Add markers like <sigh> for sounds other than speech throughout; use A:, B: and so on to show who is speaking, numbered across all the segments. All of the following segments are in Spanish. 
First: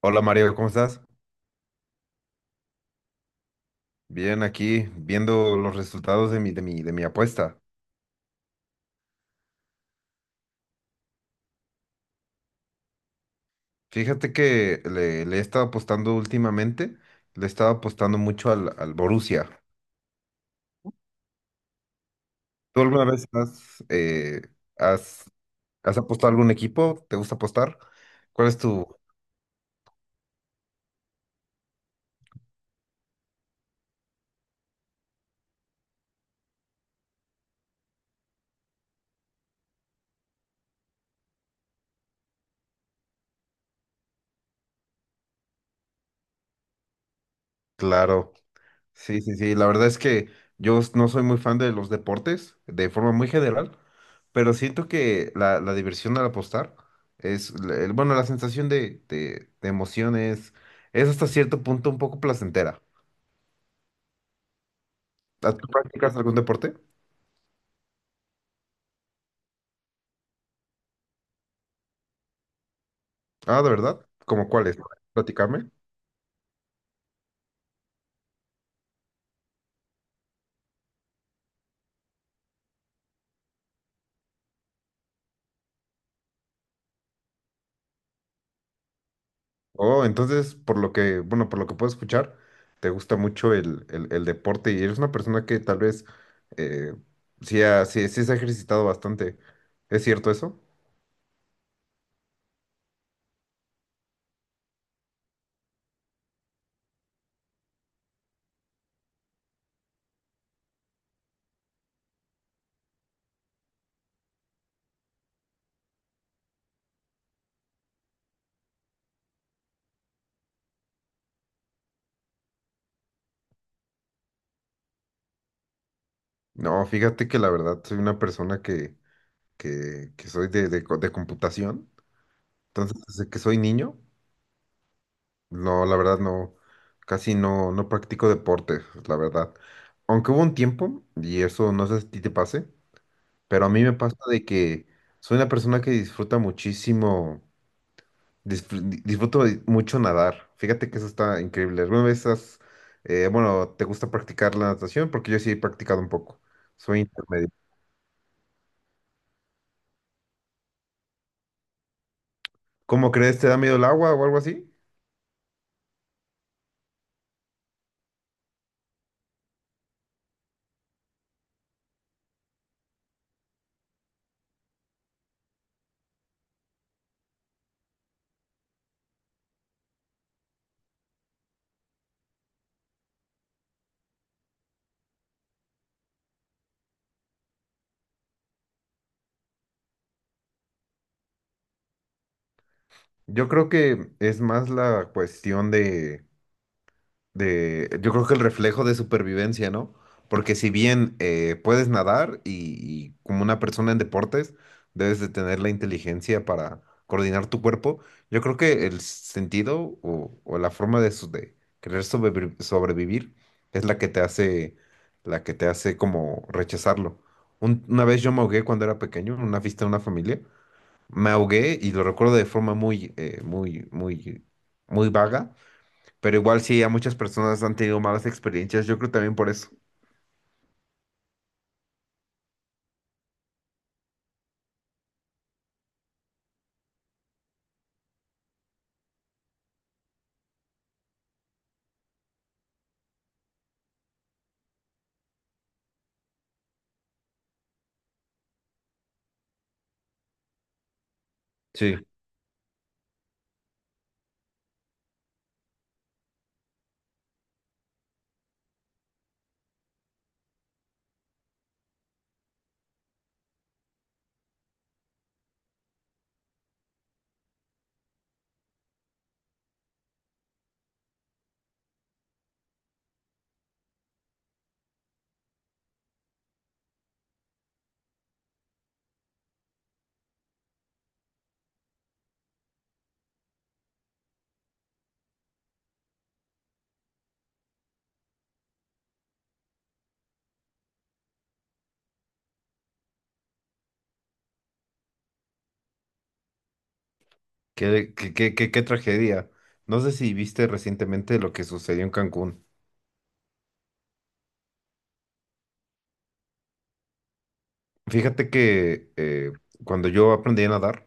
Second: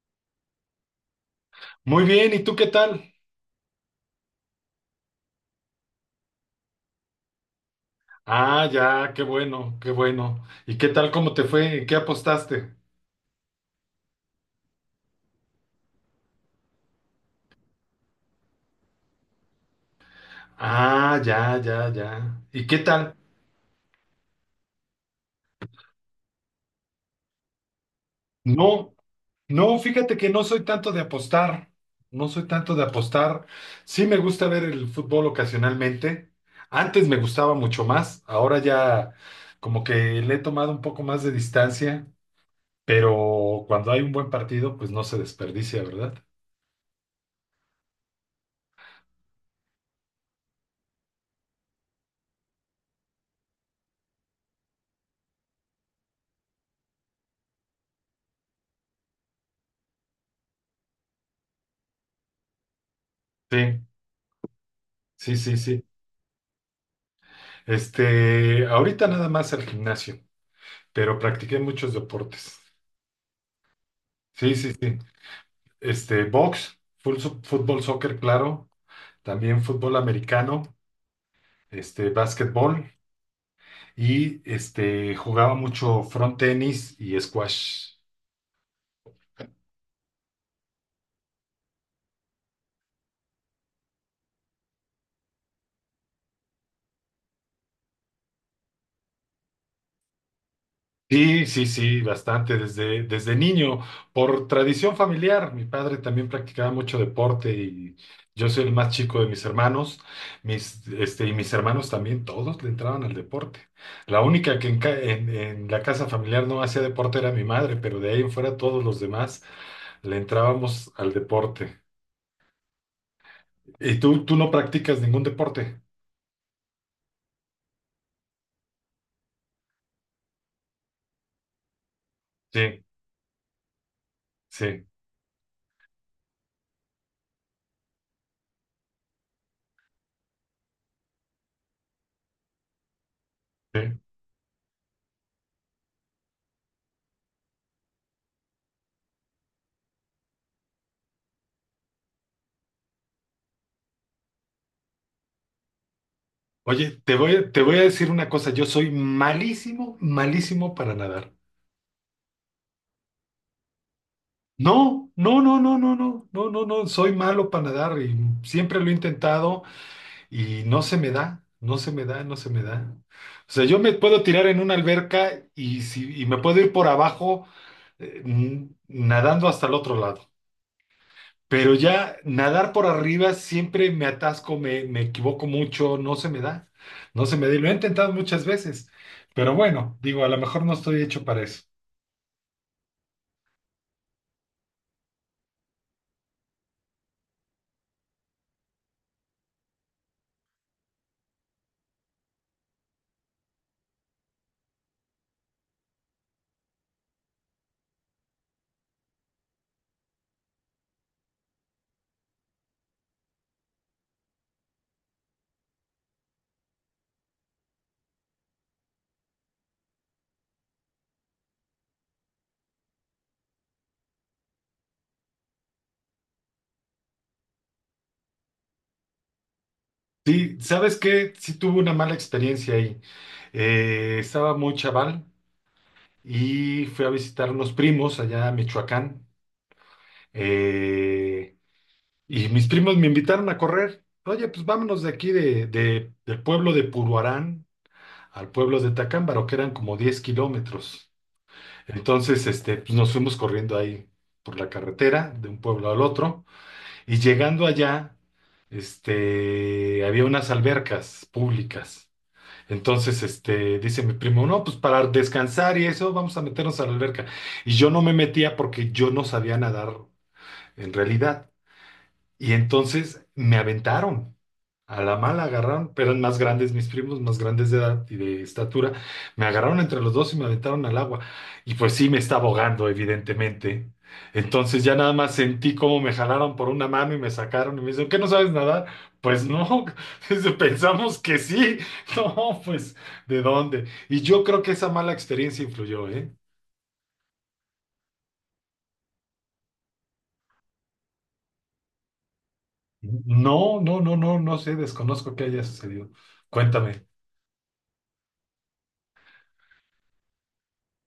A: Hola Mario, ¿cómo estás?
B: Muy bien, ¿y tú qué tal?
A: Bien, aquí viendo los resultados de mi apuesta.
B: Ah, ya, qué bueno, qué bueno. ¿Y qué tal, cómo te fue? ¿En qué apostaste?
A: Fíjate que le he estado apostando últimamente, le he estado apostando mucho al Borussia.
B: Ah, ya, ya, ya. ¿Y qué
A: ¿Tú alguna
B: tal?
A: vez has, has apostado a algún equipo? ¿Te gusta apostar? ¿Cuál es tu...?
B: No, no, fíjate que no soy tanto de apostar. No soy tanto de apostar. Sí me gusta ver el fútbol ocasionalmente. Antes me gustaba mucho más. Ahora ya como que le he tomado un poco más de distancia. Pero cuando hay un buen partido, pues no se desperdicia, ¿verdad?
A: Claro. Sí, sí, sí. La verdad es que yo no soy muy fan de los deportes de forma muy general, pero siento que la diversión al apostar es, la sensación de emociones es hasta cierto punto un poco placentera.
B: Sí, sí,
A: ¿Ah,
B: sí,
A: ¿tú
B: sí.
A: practicas algún deporte?
B: Ahorita nada más al gimnasio, pero practiqué muchos deportes.
A: Ah, ¿de verdad? ¿Cómo
B: Sí,
A: cuál
B: sí,
A: es?
B: sí.
A: Platícame.
B: Box, fútbol, soccer, claro, también fútbol americano, básquetbol y jugaba mucho front tenis y squash.
A: Oh, entonces, por lo que, bueno, por lo que puedo escuchar, te gusta mucho el deporte y eres una persona que tal vez eh, sí, sí se ha ejercitado bastante. ¿Es cierto eso?
B: Sí, sí, sí, bastante, desde niño, por tradición familiar. Mi padre también practicaba mucho deporte y yo soy el más chico de mis hermanos, y mis hermanos también, todos le entraban al deporte. La única que en la casa familiar no hacía deporte era mi madre, pero de ahí en fuera todos los demás le entrábamos al deporte. ¿Y tú no practicas ningún deporte?
A: No, fíjate que la verdad soy una persona que soy de computación.
B: Sí,
A: Entonces, desde que soy niño,
B: sí,
A: no, la verdad no, casi no, no practico deportes, la verdad. Aunque hubo un tiempo, y eso no sé si a ti te pase, pero a mí me
B: sí.
A: pasa de que soy una persona que disfruta muchísimo, disfruto mucho nadar. Fíjate que eso está increíble. ¿Alguna vez te gusta practicar la natación? Porque yo sí he practicado un poco.
B: Oye,
A: Soy
B: te
A: intermedio.
B: voy, te voy a decir una cosa, yo soy malísimo, malísimo para nadar.
A: ¿Cómo crees? ¿Te da miedo el agua o algo así?
B: No, no, no, no, no, no, no, no, no, soy malo para nadar y siempre lo he intentado y no se me da, no se me da, no se me da. O sea, yo me puedo tirar en una alberca y, si, y me puedo ir por abajo nadando hasta el otro lado, pero ya nadar por arriba siempre me atasco, me equivoco mucho, no se me da, no se me da y lo he intentado muchas veces, pero bueno, digo, a lo mejor no estoy hecho para eso.
A: Yo creo que es más la cuestión yo creo que el reflejo de supervivencia, ¿no? Porque si bien puedes nadar y como una persona en deportes, debes de tener la inteligencia para coordinar tu cuerpo, yo creo que el sentido o la forma de, de querer sobrevivir es la que te hace, la que te hace como rechazarlo. Una vez yo me ahogué cuando era pequeño en una fiesta de una familia, me ahogué y lo recuerdo de forma muy, muy vaga, pero igual sí, a muchas personas han tenido malas experiencias, yo creo también por eso.
B: Sí, ¿sabes qué? Sí tuve una mala experiencia ahí. Estaba muy chaval y fui a visitar unos primos allá a Michoacán. Eh, y mis primos me invitaron a correr. Oye, pues vámonos de aquí del pueblo de Puruarán al pueblo de Tacámbaro, que eran como 10 kilómetros.
A: Sí,
B: Entonces, pues nos fuimos corriendo ahí por la carretera de un pueblo al otro. Y llegando allá, había unas albercas públicas. Entonces, dice mi primo, no, pues para descansar y eso, vamos a meternos a la alberca. Y yo no me metía porque yo no sabía nadar en realidad. Y entonces me aventaron. A la mala agarraron, pero eran más grandes mis primos, más grandes de edad y de estatura. Me agarraron entre los dos y me aventaron al agua. Y pues sí, me estaba ahogando, evidentemente. Entonces ya nada más sentí cómo me jalaron por una mano y me sacaron y me dicen, ¿qué no sabes nadar? Pues no. <laughs> dice, pensamos que sí. <laughs> No, pues, ¿de dónde? Y yo creo que esa mala experiencia influyó, ¿eh?
A: qué tragedia. No sé si viste recientemente lo que sucedió en Cancún.
B: No, no, no, no, no sé, desconozco qué haya sucedido. Cuéntame.
A: Fíjate que cuando yo aprendí a nadar,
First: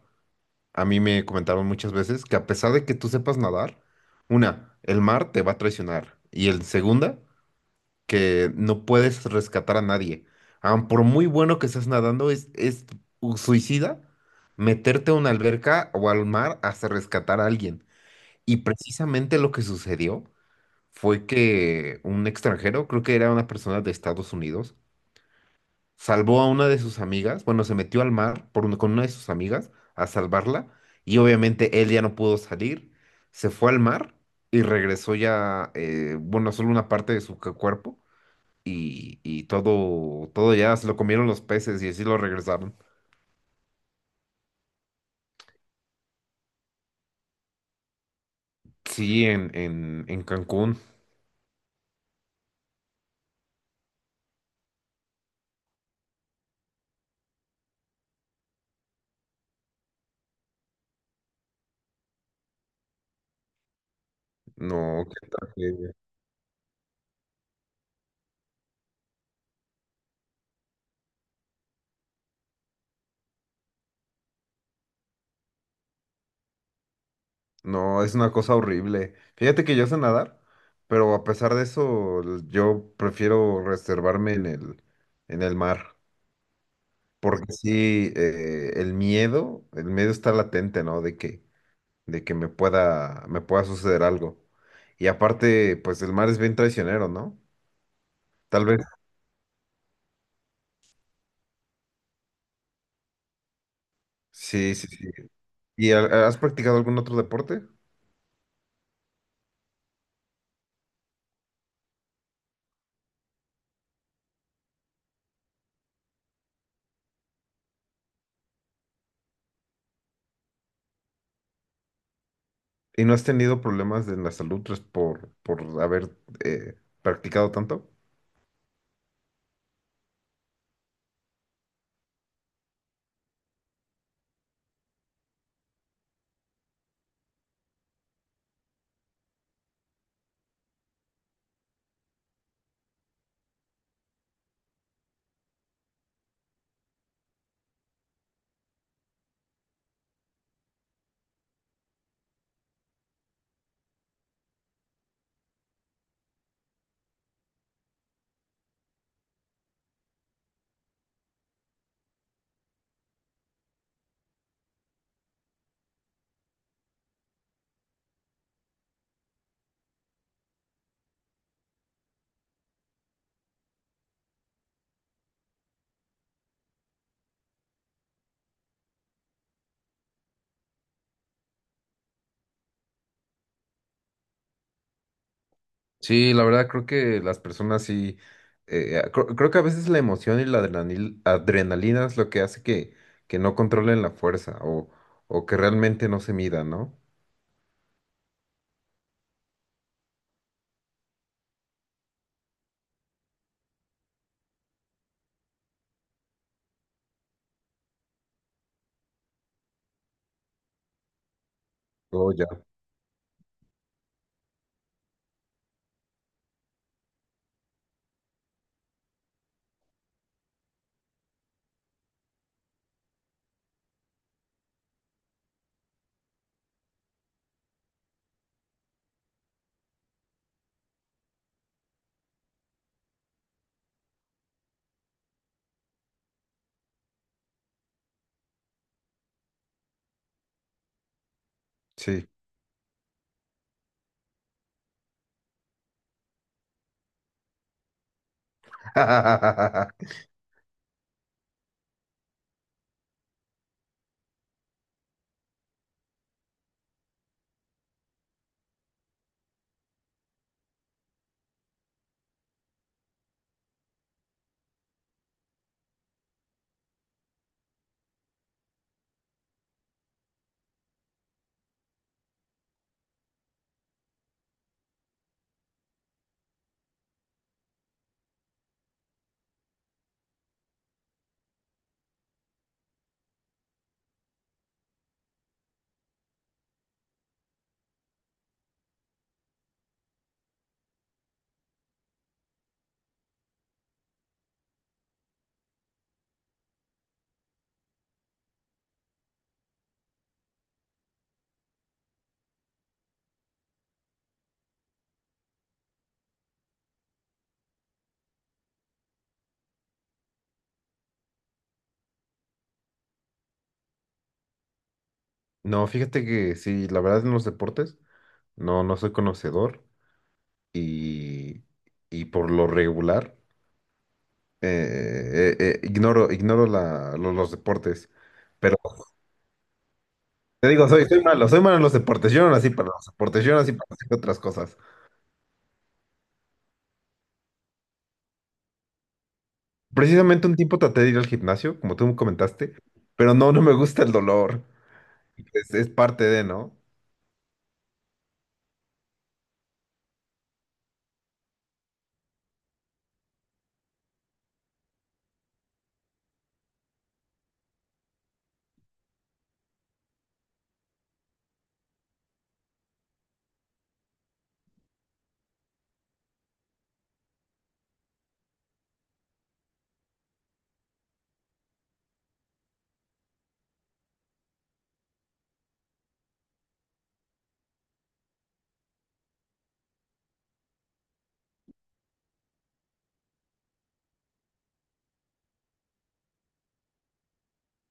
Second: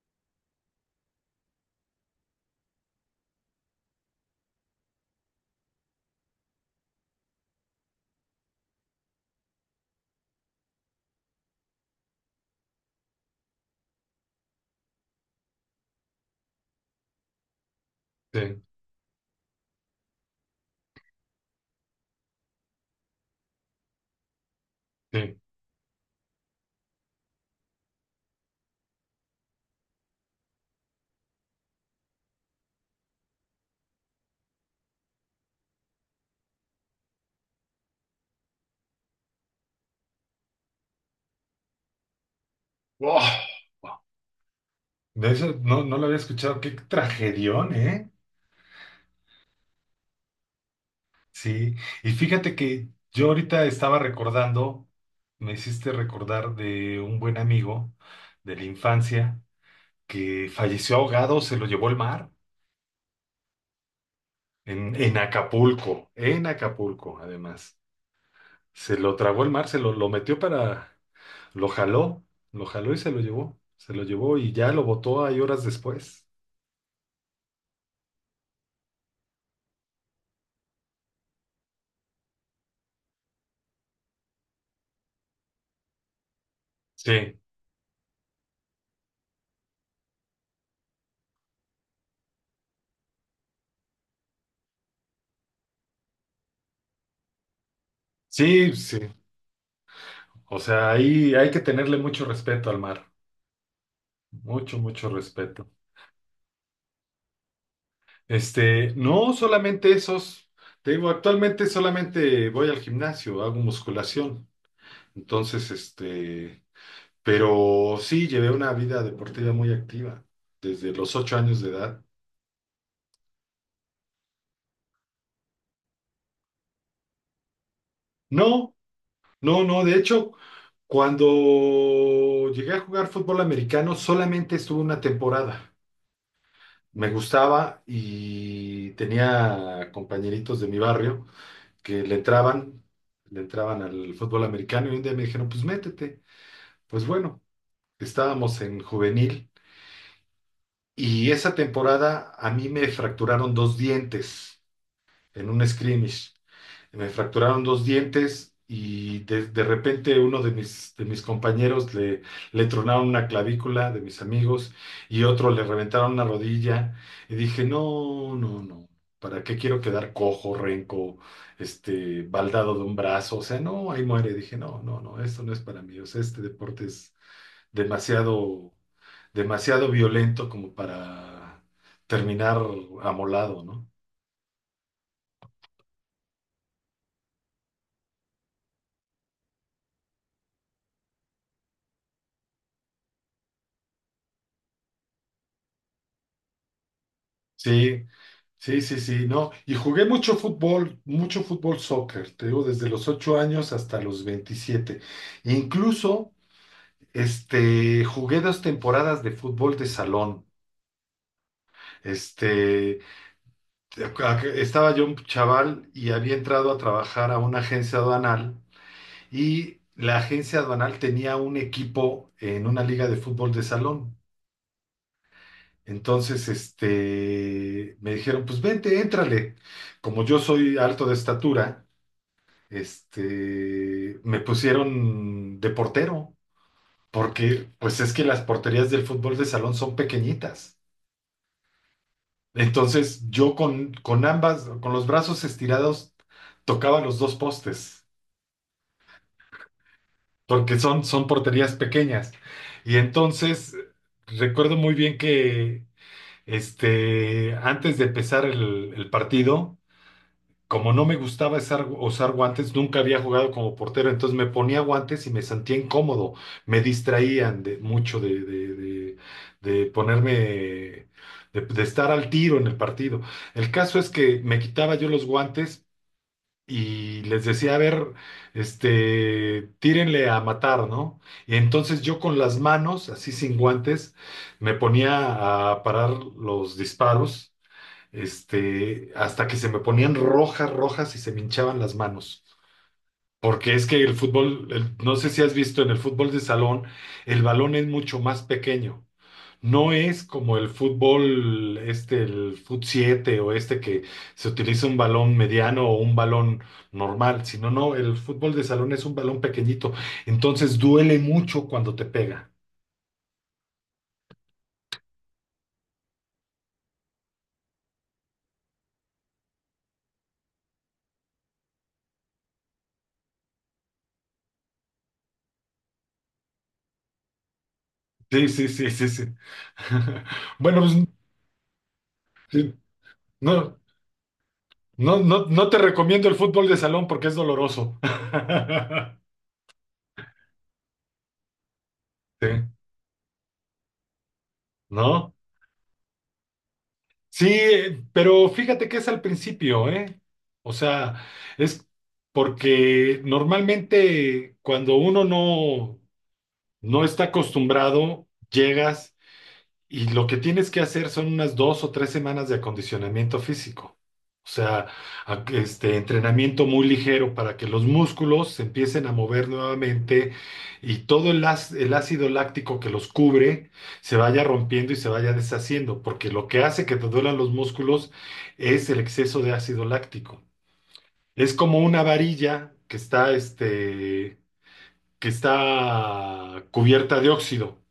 A: a mí me comentaron muchas veces que a pesar de que tú sepas nadar, una, el mar te va a traicionar y el segunda, que no puedes rescatar a nadie. Aun por muy bueno que estés nadando, es suicida meterte a una alberca o al mar hasta rescatar a alguien. Y
B: Sí,
A: precisamente lo que sucedió fue que un extranjero, creo que era una persona de Estados Unidos,
B: sí.
A: salvó a una de sus amigas, bueno, se metió al mar con una de sus amigas a salvarla y obviamente él ya no pudo salir, se fue al mar y regresó ya, solo una parte de su cuerpo y, todo ya se lo comieron los peces y así lo regresaron.
B: Oh. De eso no, no lo había escuchado. Qué tragedión, ¿eh?
A: Sí, en Cancún.
B: Sí. Y fíjate que yo ahorita estaba recordando, me hiciste recordar de un buen amigo de la infancia que falleció ahogado, se lo llevó el mar en,
A: No,
B: en
A: qué tragedia.
B: Acapulco, en Acapulco, además. Se lo tragó el mar, lo metió. Lo jaló, lo jaló y se lo llevó. Se lo llevó y ya lo botó ahí horas después.
A: No, es una cosa horrible. Fíjate que yo sé nadar, pero a pesar de eso, yo prefiero reservarme en el mar.
B: Sí,
A: Porque sí, el miedo está latente, ¿no? De que me pueda suceder algo. Y aparte, pues el mar es bien traicionero, ¿no? Tal
B: sí,
A: vez.
B: sí. O sea, ahí hay que tenerle mucho respeto al mar.
A: Sí,
B: Mucho,
A: sí,
B: mucho
A: sí.
B: respeto.
A: ¿Y has practicado algún otro deporte?
B: No solamente esos. Te digo, actualmente solamente voy al gimnasio, hago musculación. Entonces, pero sí llevé una vida deportiva muy activa desde los 8 años de edad.
A: ¿Y no has tenido problemas en la salud pues, por haber eh, practicado tanto?
B: No, no, no. De hecho, cuando llegué a jugar fútbol americano, solamente estuve una temporada. Me gustaba y tenía compañeritos de mi barrio que le entraban al fútbol americano y un día me dijeron, pues métete. Pues bueno, estábamos en juvenil y esa temporada a mí me fracturaron dos dientes en un scrimmage. Me fracturaron dos dientes y de repente uno de mis compañeros le tronaron una clavícula de mis amigos y otro le reventaron una rodilla. Y dije, no, no, no, ¿para qué quiero quedar cojo, renco, baldado de un brazo? O sea, no, ahí muere. Dije, no, no, no, esto no es para mí. O sea, este deporte es demasiado, demasiado violento como para terminar amolado, ¿no?
A: Sí, la verdad creo que las personas sí, creo, que a veces la emoción y adrenalina es lo que hace que no controlen la fuerza o que realmente no se midan, ¿no?
B: Sí, sí, sí, sí, no. Y jugué mucho fútbol soccer, te digo, desde los 8 años hasta los 27. Incluso, jugué dos temporadas de fútbol de salón.
A: Oh, ya.
B: Este, estaba yo un chaval y había entrado a trabajar a una agencia aduanal y la agencia aduanal tenía un equipo en una liga de fútbol de salón. Entonces, me dijeron, pues vente, éntrale. Como yo soy alto de estatura, me pusieron de portero, porque pues es que las porterías del fútbol de salón son pequeñitas.
A: Sí.
B: Entonces yo con los brazos estirados, tocaba los dos postes,
A: <laughs>
B: porque son porterías pequeñas. Y entonces recuerdo muy bien que antes de empezar el partido, como no me gustaba usar guantes, nunca había jugado como portero, entonces me ponía guantes y me sentía incómodo, me distraían mucho de ponerme, de, de estar al tiro en el partido. El caso es que me quitaba yo los guantes y les decía, a ver, tírenle a matar, ¿no? Y entonces yo con las manos, así sin guantes, me ponía a parar los disparos hasta que se me ponían rojas, rojas y se me hinchaban las manos. Porque es que no sé si has visto, en el fútbol de salón, el balón es mucho más pequeño. No es como el fútbol, el fut 7 o este que se utiliza un balón mediano o un balón normal, sino no, el fútbol de salón es un balón pequeñito. Entonces duele mucho cuando te pega.
A: No, fíjate que sí, la verdad en los deportes no, no soy conocedor y, y por lo regular. Ignoro, ignoro los deportes.
B: Sí, sí,
A: Pero
B: sí, sí, sí. <laughs>
A: te
B: Bueno,
A: digo,
B: pues,
A: soy malo en los deportes. Yo no nací
B: sí,
A: para los deportes, yo nací
B: no,
A: para hacer otras cosas.
B: no, no, no te recomiendo el fútbol de salón porque es doloroso. <laughs>
A: Precisamente un tiempo traté de ir al gimnasio, como tú me
B: Sí,
A: comentaste, pero no, no me gusta el dolor.
B: ¿no?
A: Es parte de, ¿no?
B: Sí, pero fíjate que es al principio, ¿eh? O sea, es porque normalmente cuando uno no está acostumbrado, llegas. Y lo que tienes que hacer son unas 2 o 3 semanas de acondicionamiento físico. O sea, entrenamiento muy ligero para que los músculos se empiecen a mover nuevamente y todo el ácido láctico que los cubre se vaya rompiendo y se vaya deshaciendo, porque lo que hace que te duelan los músculos es el exceso de ácido láctico. Es como una varilla que está, que está cubierta de óxido.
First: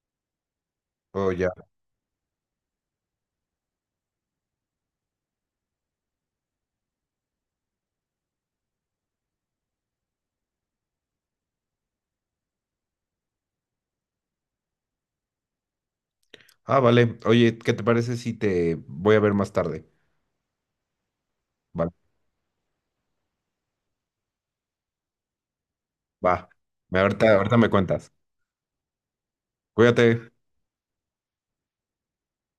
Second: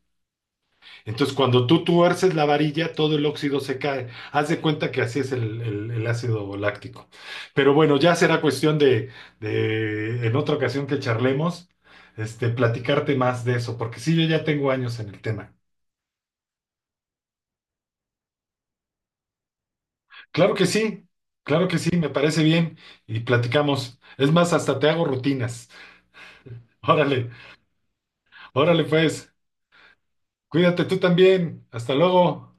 A: Oh,
B: Entonces,
A: ya.
B: cuando tú tuerces la varilla, todo el óxido se cae. Haz de cuenta que así es el, el ácido láctico. Pero bueno, ya será cuestión de, en otra ocasión que charlemos, platicarte más de eso, porque sí, yo ya tengo años en el tema.
A: Ah, vale. Oye, ¿qué te parece si te voy a ver más tarde?
B: Claro que sí, claro que sí,
A: Vale,
B: me parece bien y platicamos. Es más, hasta te hago rutinas.
A: va.
B: Órale,
A: Ahorita, ahorita me cuentas.
B: órale pues,
A: Cuídate.
B: cuídate tú también. Hasta luego.